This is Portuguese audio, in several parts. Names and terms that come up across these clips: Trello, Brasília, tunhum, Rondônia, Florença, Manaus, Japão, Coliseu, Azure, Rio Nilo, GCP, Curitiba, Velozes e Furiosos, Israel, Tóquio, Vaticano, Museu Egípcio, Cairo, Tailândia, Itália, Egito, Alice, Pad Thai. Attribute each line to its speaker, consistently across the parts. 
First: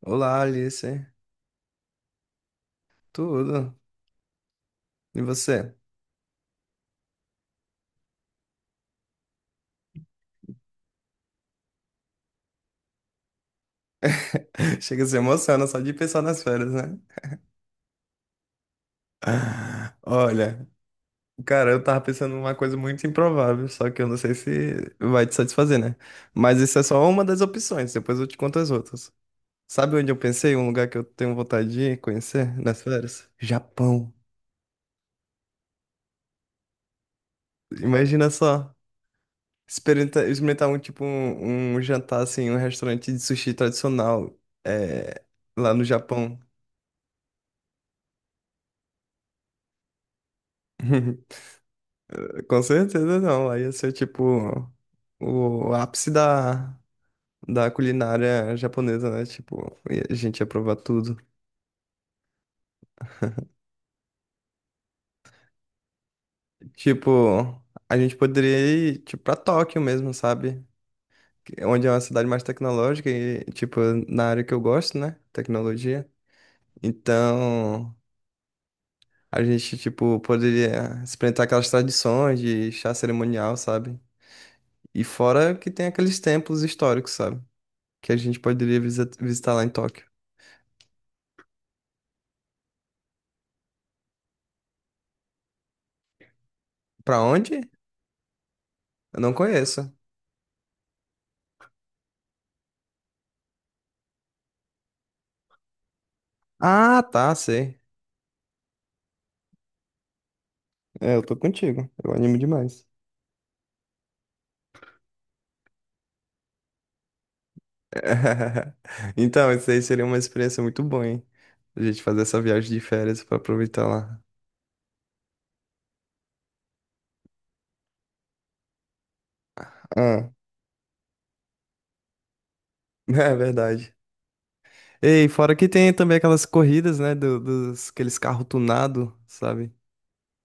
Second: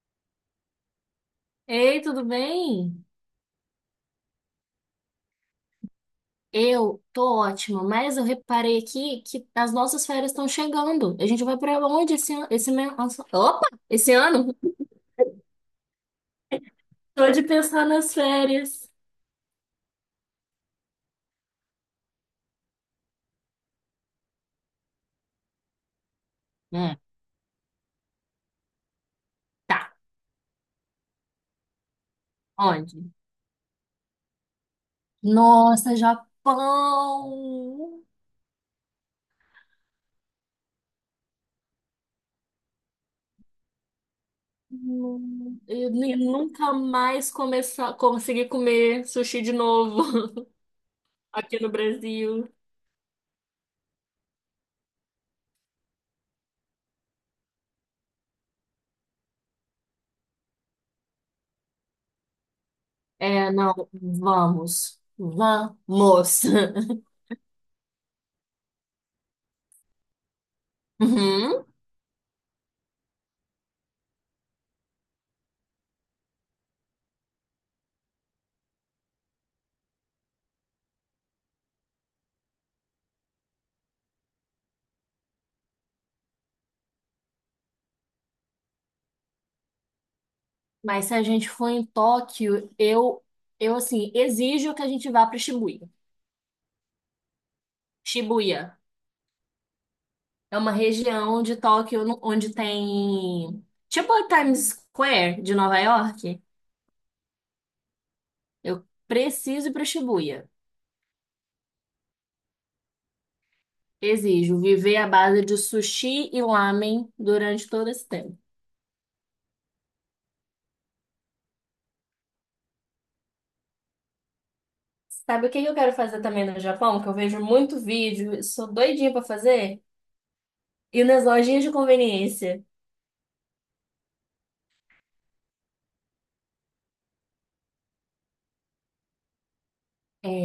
Speaker 1: Olá, Alice.
Speaker 2: Ei, tudo bem?
Speaker 1: Tudo? E você?
Speaker 2: Eu tô ótima, mas eu reparei aqui que as nossas férias estão chegando. A gente vai pra onde esse ano? Opa! Esse ano?
Speaker 1: Chega a se emociona só de pensar nas férias, né?
Speaker 2: Tô de pensar nas férias.
Speaker 1: Olha, cara, eu tava pensando numa coisa muito improvável, só que eu não sei se vai te satisfazer, né? Mas isso é
Speaker 2: Hum,
Speaker 1: só uma das opções, depois eu te conto as outras.
Speaker 2: tá.
Speaker 1: Sabe onde eu pensei? Um lugar que eu tenho vontade de ir conhecer nas
Speaker 2: Onde?
Speaker 1: férias? Japão.
Speaker 2: Nossa, Japão!
Speaker 1: Imagina só. Experimentar, um jantar assim, um restaurante de sushi tradicional é, lá no
Speaker 2: Eu nem-
Speaker 1: Japão.
Speaker 2: nunca mais começar, conseguir comer sushi de novo aqui no Brasil.
Speaker 1: Com certeza não. Aí ia ser tipo o ápice da culinária japonesa, né? Tipo, e a gente ia provar tudo.
Speaker 2: É, não, vamos. Vamos!
Speaker 1: Tipo, a gente poderia ir tipo, pra Tóquio mesmo, sabe?
Speaker 2: Uhum.
Speaker 1: Onde é uma cidade mais tecnológica e, tipo, na área que eu gosto, né? Tecnologia. Então, a gente, tipo, poderia experimentar aquelas tradições de chá cerimonial, sabe? E fora que tem aqueles templos históricos, sabe? Que a gente poderia visitar lá em Tóquio.
Speaker 2: Mas se a gente for em Tóquio, eu assim, exijo que a gente vá para Shibuya.
Speaker 1: Pra onde?
Speaker 2: Shibuya
Speaker 1: Eu não conheço.
Speaker 2: é uma região de Tóquio onde tem tipo a Times Square de Nova York.
Speaker 1: Ah, tá, sei.
Speaker 2: Eu preciso ir para Shibuya.
Speaker 1: É, eu tô contigo. Eu animo demais.
Speaker 2: Exijo viver à base de sushi e lamen durante todo esse tempo.
Speaker 1: Então, isso aí seria uma experiência muito boa, hein? A gente fazer essa viagem de férias pra aproveitar lá.
Speaker 2: Sabe o que eu quero fazer também no Japão? Que eu vejo muito vídeo, eu sou doidinha para fazer?
Speaker 1: Ah,
Speaker 2: Ir nas lojinhas de conveniência.
Speaker 1: é verdade. Ei, fora que tem também aquelas corridas, né? dos, aqueles carros tunados, sabe?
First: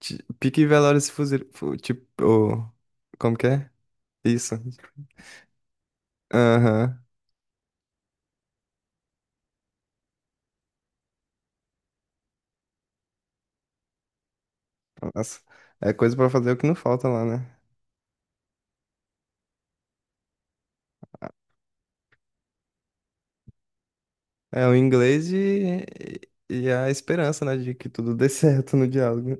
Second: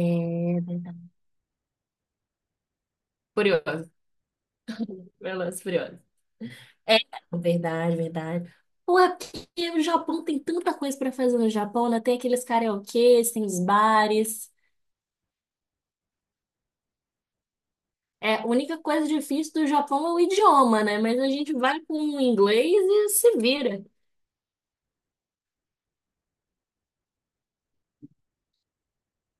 Speaker 1: Pique Velozes e Furiosos. Tipo, ô, como que é?
Speaker 2: Curioso,
Speaker 1: Isso.
Speaker 2: curioso, curioso. É,
Speaker 1: Aham.
Speaker 2: verdade, verdade. Pô, é porque o Japão tem tanta coisa pra fazer no Japão, né? Tem aqueles karaokês, tem os bares.
Speaker 1: Nossa. É coisa pra fazer o que não falta lá, né?
Speaker 2: É, a única coisa difícil do Japão é o idioma, né? Mas a gente vai com o inglês e se vira.
Speaker 1: É o inglês e a esperança, né, de que tudo dê certo no diálogo.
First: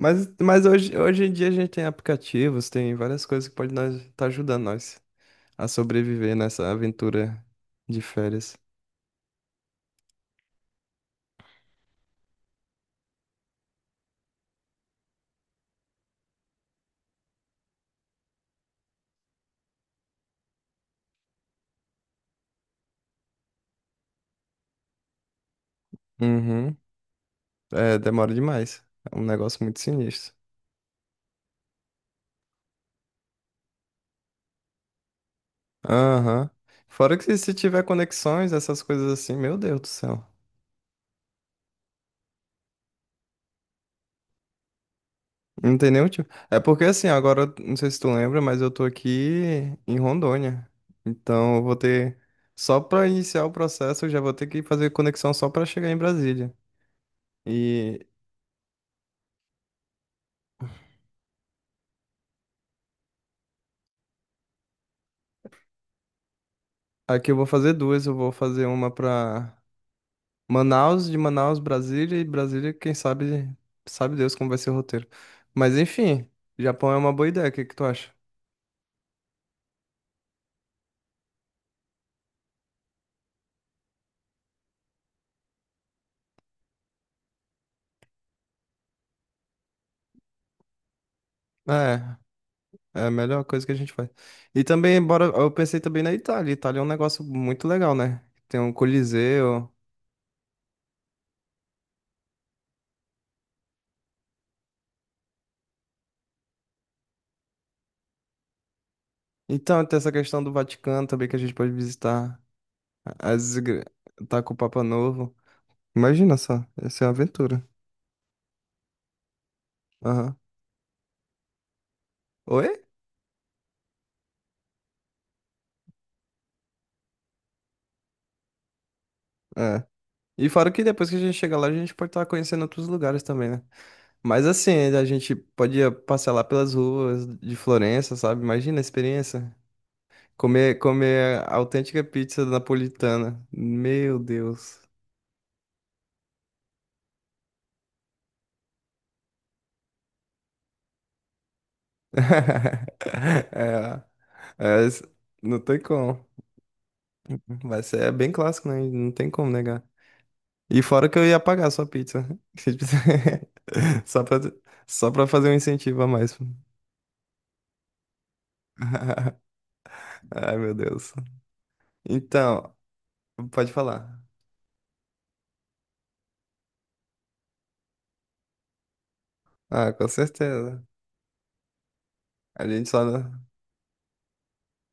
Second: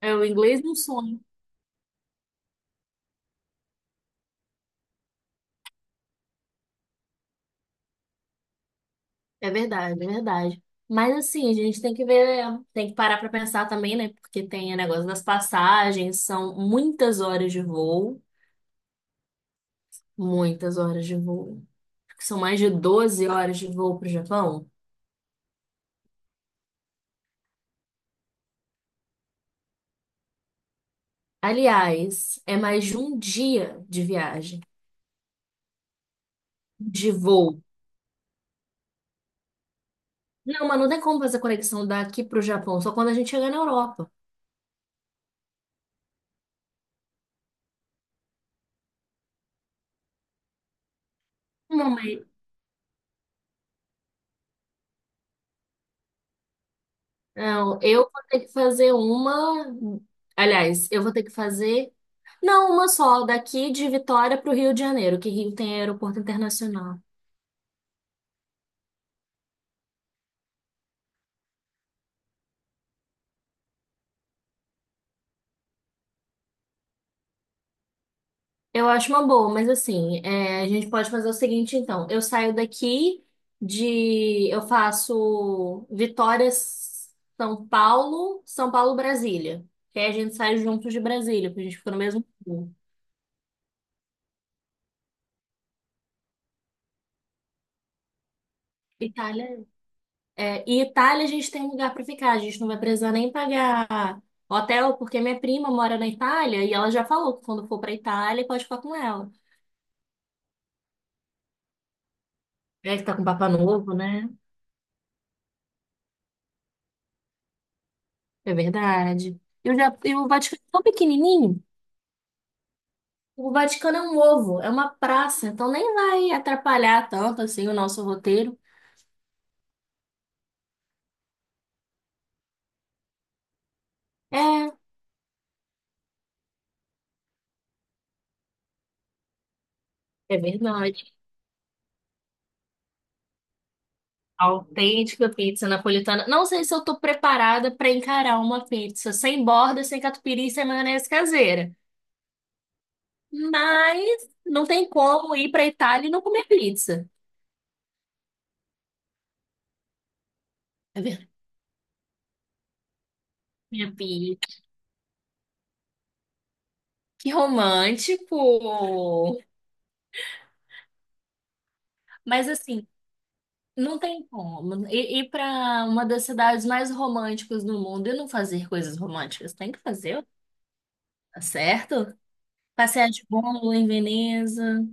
Speaker 2: É, o inglês
Speaker 1: mas
Speaker 2: é um
Speaker 1: hoje,
Speaker 2: sonho.
Speaker 1: hoje em dia a gente tem aplicativos, tem várias coisas que podem nós estar tá ajudando nós a sobreviver nessa aventura de férias.
Speaker 2: É verdade, é verdade. Mas assim, a gente tem que ver, tem que parar pra pensar também, né? Porque tem o negócio das passagens, são muitas horas de voo, muitas horas de voo. Acho que são mais de 12 horas de voo pro Japão.
Speaker 1: Uhum. É, demora demais. É um negócio muito sinistro.
Speaker 2: Aliás, é mais de um dia de viagem,
Speaker 1: Aham.
Speaker 2: de
Speaker 1: Fora que se
Speaker 2: voo.
Speaker 1: tiver conexões, essas coisas assim, meu Deus do céu.
Speaker 2: Não, mas não tem como fazer conexão daqui para o Japão, só quando a gente chegar na Europa.
Speaker 1: Não tem nenhum tipo. É porque assim, agora, não sei se tu lembra, mas eu tô aqui em Rondônia. Então eu vou
Speaker 2: Não,
Speaker 1: ter.
Speaker 2: mas
Speaker 1: Só pra iniciar o processo, eu já vou ter que fazer conexão só pra chegar em Brasília.
Speaker 2: não, eu
Speaker 1: E
Speaker 2: vou ter que fazer uma. Aliás, eu vou ter que fazer. Não, uma só, daqui de Vitória para o Rio de Janeiro, que Rio tem aeroporto internacional.
Speaker 1: aqui eu vou fazer duas. Eu vou fazer uma pra Manaus, de Manaus, Brasília, e Brasília, quem sabe, sabe Deus como vai ser o roteiro. Mas enfim, Japão é uma boa ideia, o que que tu acha?
Speaker 2: Eu acho uma boa, mas assim, é, a gente pode fazer o seguinte, então. Eu saio daqui de. Eu faço Vitória, São Paulo, São Paulo, Brasília. Que aí a gente sai juntos de Brasília, porque a gente fica no
Speaker 1: É.
Speaker 2: mesmo voo.
Speaker 1: É a melhor coisa que a gente faz. E também, bora, eu pensei também na Itália. Itália é um negócio muito legal, né? Tem um
Speaker 2: Itália.
Speaker 1: Coliseu.
Speaker 2: É, e Itália a gente tem lugar para ficar, a gente não vai precisar nem pagar hotel, porque minha prima mora na Itália e ela já falou que quando for para Itália pode ficar com ela.
Speaker 1: Então, tem essa questão do Vaticano também que a gente pode visitar.
Speaker 2: É que tá com Papa
Speaker 1: As igre...
Speaker 2: Novo, né?
Speaker 1: Tá com o Papa Novo. Imagina só, essa é uma aventura.
Speaker 2: É verdade. E e o
Speaker 1: Aham.
Speaker 2: Vaticano é tão pequenininho.
Speaker 1: Oi?
Speaker 2: O Vaticano é um ovo, é uma praça, então nem vai atrapalhar tanto assim o nosso roteiro.
Speaker 1: É. E fora que depois que a gente chega lá, a gente pode estar conhecendo outros lugares também, né? Mas
Speaker 2: É,
Speaker 1: assim, a gente podia passear lá pelas ruas de Florença, sabe? Imagina a experiência.
Speaker 2: é
Speaker 1: Comer,
Speaker 2: verdade.
Speaker 1: comer a autêntica pizza napolitana. Meu Deus.
Speaker 2: Autêntica pizza napolitana. Não sei se eu tô preparada para encarar uma pizza sem borda, sem catupiry, sem maionese caseira.
Speaker 1: É,
Speaker 2: Mas não
Speaker 1: é,
Speaker 2: tem
Speaker 1: s-
Speaker 2: como ir
Speaker 1: não
Speaker 2: para
Speaker 1: tem
Speaker 2: Itália e não
Speaker 1: como.
Speaker 2: comer pizza.
Speaker 1: Vai ser é bem clássico, né? Não tem como negar. E
Speaker 2: É
Speaker 1: fora que eu
Speaker 2: verdade.
Speaker 1: ia pagar a sua pizza.
Speaker 2: Minha
Speaker 1: Só pra,
Speaker 2: pizza.
Speaker 1: só pra fazer um incentivo a mais.
Speaker 2: Que romântico.
Speaker 1: Ai, meu Deus.
Speaker 2: Mas
Speaker 1: Então,
Speaker 2: assim,
Speaker 1: pode
Speaker 2: não
Speaker 1: falar.
Speaker 2: tem como. Ir para uma das cidades mais românticas do mundo e não fazer coisas românticas. Tem que
Speaker 1: Ah, com
Speaker 2: fazer,
Speaker 1: certeza.
Speaker 2: tá certo?
Speaker 1: A gente só.
Speaker 2: Passear de bolo em Veneza.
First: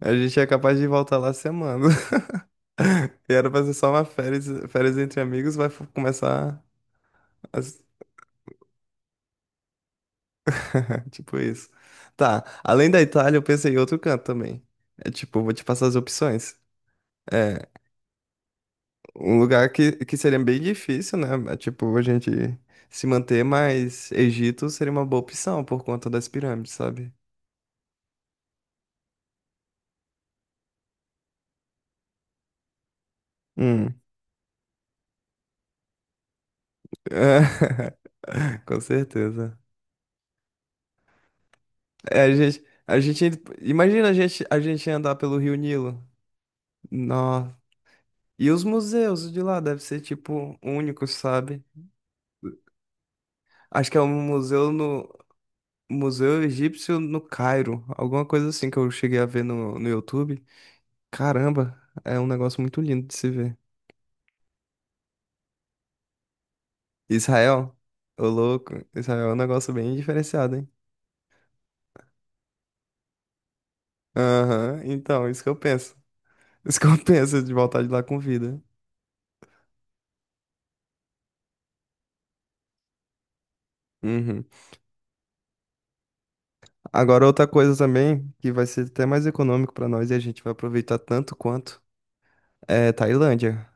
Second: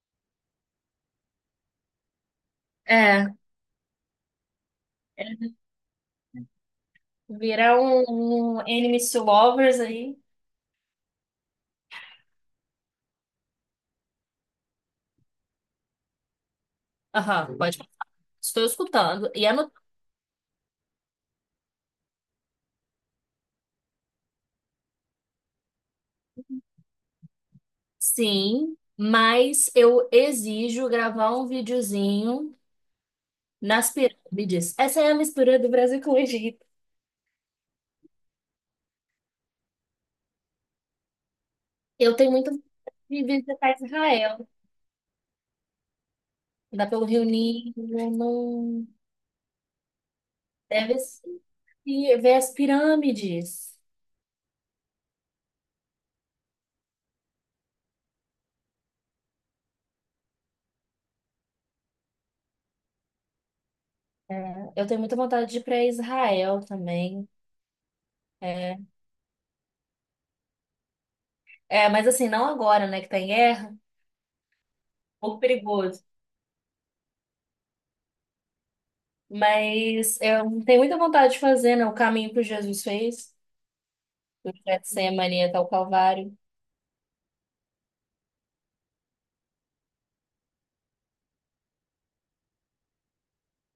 Speaker 1: A gente é capaz de voltar lá semana.
Speaker 2: É.
Speaker 1: E era pra ser só uma férias, férias entre amigos, começar.
Speaker 2: Virar um enemies to lovers aí.
Speaker 1: Tipo isso. Tá, além da Itália, eu pensei em outro canto também. É tipo, vou te passar as opções.
Speaker 2: Aham,
Speaker 1: É,
Speaker 2: pode. Estou escutando.
Speaker 1: um
Speaker 2: E
Speaker 1: lugar
Speaker 2: ano
Speaker 1: que seria bem difícil, né? É, tipo, a gente se manter, mas Egito seria uma boa opção por conta das pirâmides, sabe?
Speaker 2: Sim, mas eu exijo gravar um videozinho nas
Speaker 1: Hum.
Speaker 2: pirâmides. Essa é a mistura do Brasil com o Egito.
Speaker 1: Com certeza.
Speaker 2: Eu
Speaker 1: É,
Speaker 2: tenho muito vontade de visitar
Speaker 1: imagina a
Speaker 2: Israel.
Speaker 1: gente, a gente andar pelo Rio Nilo.
Speaker 2: Dá pelo Rio
Speaker 1: Nossa.
Speaker 2: Nilo,
Speaker 1: E os
Speaker 2: não...
Speaker 1: museus de lá devem ser, tipo,
Speaker 2: deve
Speaker 1: únicos,
Speaker 2: ser-
Speaker 1: sabe?
Speaker 2: e ver as pirâmides.
Speaker 1: Acho que é um museu no, Museu Egípcio no Cairo, alguma coisa assim que eu cheguei a ver no YouTube. Caramba, é um negócio muito lindo de se ver.
Speaker 2: É, eu tenho muita vontade de ir para Israel também.
Speaker 1: Israel, ô louco,
Speaker 2: É,
Speaker 1: Israel é um negócio bem diferenciado, hein?
Speaker 2: é, mas assim, não agora, né, que tá em guerra, um
Speaker 1: Aham, então,
Speaker 2: pouco
Speaker 1: isso que eu penso.
Speaker 2: perigoso.
Speaker 1: Isso que eu penso de voltar de lá com vida.
Speaker 2: Mas eu tenho muita vontade de fazer, né, o caminho que o Jesus fez,
Speaker 1: Uhum.
Speaker 2: do Getsemane até o Calvário.
Speaker 1: Agora, outra coisa também, que vai ser até mais econômico pra nós e a gente vai aproveitar tanto quanto, é Tailândia.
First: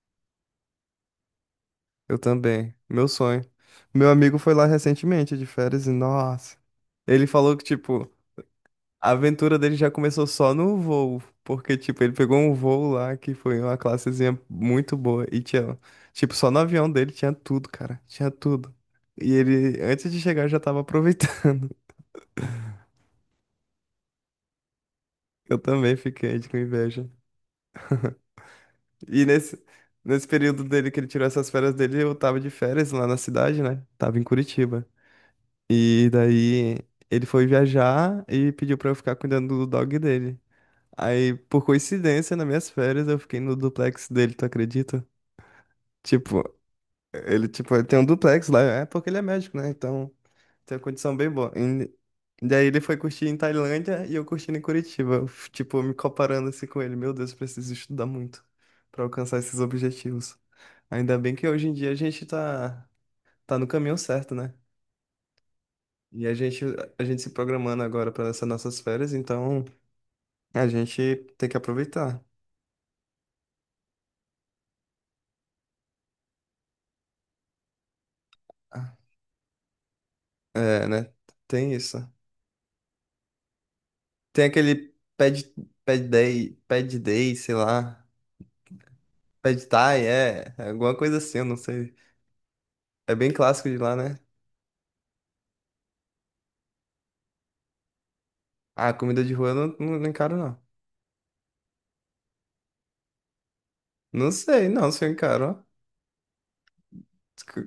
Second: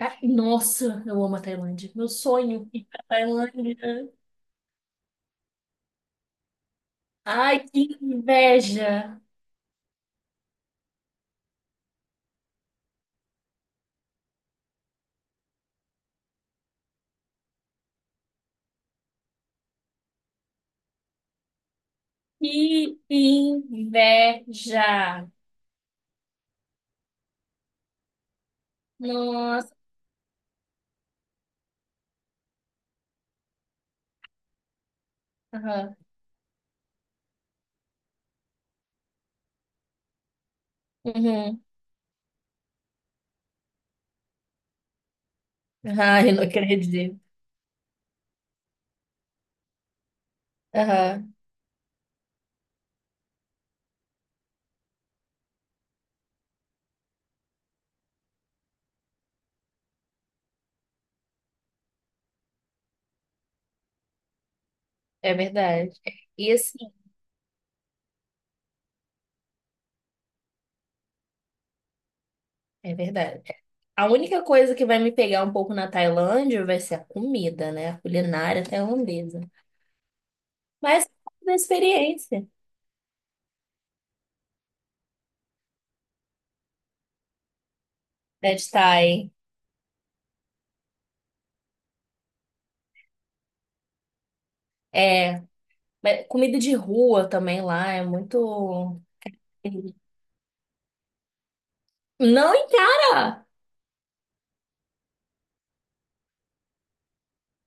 Speaker 2: Ah, nossa, eu amo a Tailândia. Meu
Speaker 1: Eu
Speaker 2: sonho
Speaker 1: também,
Speaker 2: é ir pra
Speaker 1: meu sonho.
Speaker 2: Tailândia.
Speaker 1: Meu amigo foi lá recentemente de férias e, nossa, ele falou
Speaker 2: Ai,
Speaker 1: que,
Speaker 2: que
Speaker 1: tipo, a
Speaker 2: inveja!
Speaker 1: aventura dele já começou só no voo, porque, tipo, ele pegou um voo lá que foi uma classezinha muito boa e tinha, tipo, só no avião dele tinha tudo, cara, tinha tudo. E ele, antes de chegar, já tava aproveitando.
Speaker 2: Que inveja!
Speaker 1: Eu também fiquei com inveja. E
Speaker 2: Nossa!
Speaker 1: nesse período dele que ele tirou essas férias dele, eu tava de férias lá na cidade, né? Tava em Curitiba.
Speaker 2: Aham.
Speaker 1: E daí ele foi viajar e pediu pra eu ficar cuidando do dog dele. Aí,
Speaker 2: Uhum.
Speaker 1: por coincidência, nas minhas férias, eu fiquei no duplex dele, tu acredita?
Speaker 2: Ai,
Speaker 1: Tipo,
Speaker 2: não acredito.
Speaker 1: ele tem um duplex lá, é porque ele é médico, né? Então, tem uma condição bem
Speaker 2: Aham,
Speaker 1: boa. E daí ele foi curtir em Tailândia e eu curtindo em Curitiba. Eu, tipo, me comparando assim com ele. Meu Deus, eu preciso estudar muito pra alcançar esses objetivos. Ainda bem que hoje em dia tá no caminho certo, né?
Speaker 2: é verdade.
Speaker 1: E
Speaker 2: E
Speaker 1: a gente se programando agora para essas nossas férias, então a gente tem que aproveitar.
Speaker 2: é verdade. A única coisa que vai me pegar um pouco na Tailândia vai ser a comida, né? A culinária tailandesa.
Speaker 1: É,
Speaker 2: Mas
Speaker 1: né?
Speaker 2: da
Speaker 1: Tem isso.
Speaker 2: experiência
Speaker 1: Tem aquele pad day, sei lá.
Speaker 2: da Thai.
Speaker 1: Pad Thai, é, é alguma coisa assim, eu não sei. É bem clássico de lá, né?
Speaker 2: É, mas comida de rua também lá é
Speaker 1: Ah,
Speaker 2: muito.
Speaker 1: comida de rua eu não encaro, não.
Speaker 2: Não encara!
Speaker 1: Não sei, não, se eu encaro, ó.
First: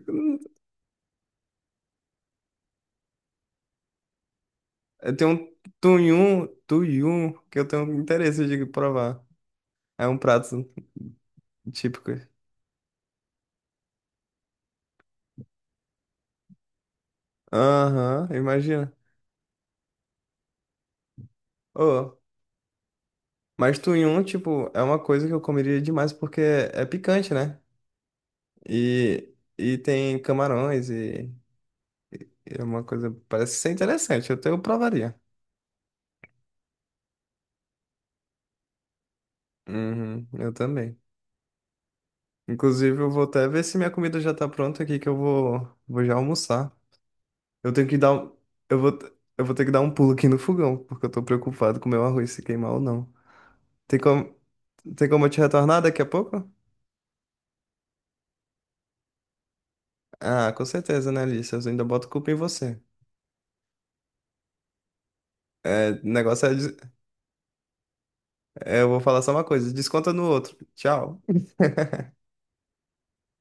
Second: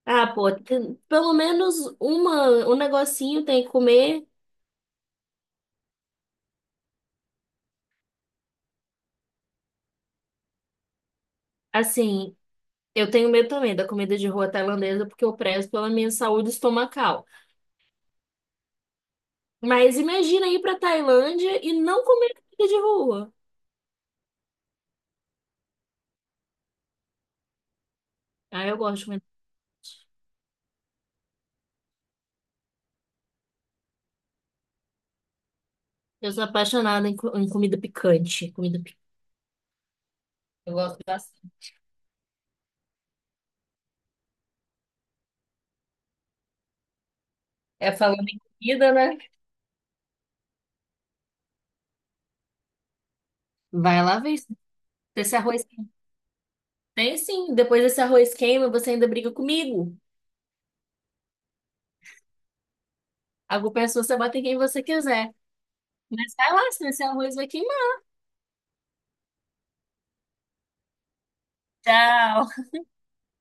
Speaker 2: Ah, pô, pelo menos um negocinho tem que comer.
Speaker 1: Eu tenho um tuyum, que eu tenho interesse de provar. É um prato típico.
Speaker 2: Assim, eu tenho medo também da comida de rua tailandesa porque eu prezo pela minha saúde estomacal.
Speaker 1: Aham, imagina.
Speaker 2: Mas imagina ir pra Tailândia e não
Speaker 1: Oh,
Speaker 2: comer comida de rua.
Speaker 1: mas tunhum, tipo, é uma coisa que eu comeria demais porque é picante, né?
Speaker 2: Ah, eu gosto muito.
Speaker 1: E tem camarões e é uma coisa, parece ser interessante, eu provaria.
Speaker 2: Eu sou apaixonada em comida picante. Comida picante.
Speaker 1: Uhum, eu
Speaker 2: Eu gosto
Speaker 1: também.
Speaker 2: bastante.
Speaker 1: Inclusive, eu vou até ver se minha comida já tá pronta aqui, que vou já almoçar. Eu tenho
Speaker 2: É
Speaker 1: que dar
Speaker 2: falando
Speaker 1: um,
Speaker 2: em
Speaker 1: eu
Speaker 2: comida,
Speaker 1: vou,
Speaker 2: né?
Speaker 1: eu vou ter que dar um pulo aqui no fogão, porque eu tô preocupado com o meu arroz se queimar ou não. Tem
Speaker 2: Vai lá
Speaker 1: como,
Speaker 2: ver se
Speaker 1: tem como eu
Speaker 2: esse
Speaker 1: te
Speaker 2: arroz
Speaker 1: retornar daqui a pouco?
Speaker 2: tem sim. Depois desse arroz queima, você ainda briga comigo.
Speaker 1: Ah, com certeza, né, Alice? Eu ainda boto culpa em você.
Speaker 2: A culpa é sua, você bate em quem você quiser.
Speaker 1: É, o
Speaker 2: Mas
Speaker 1: negócio
Speaker 2: vai
Speaker 1: é,
Speaker 2: lá, senão
Speaker 1: des-
Speaker 2: esse arroz vai queimar.
Speaker 1: é, eu vou falar só uma coisa, desconta no outro. Tchau.
Speaker 2: Tchau.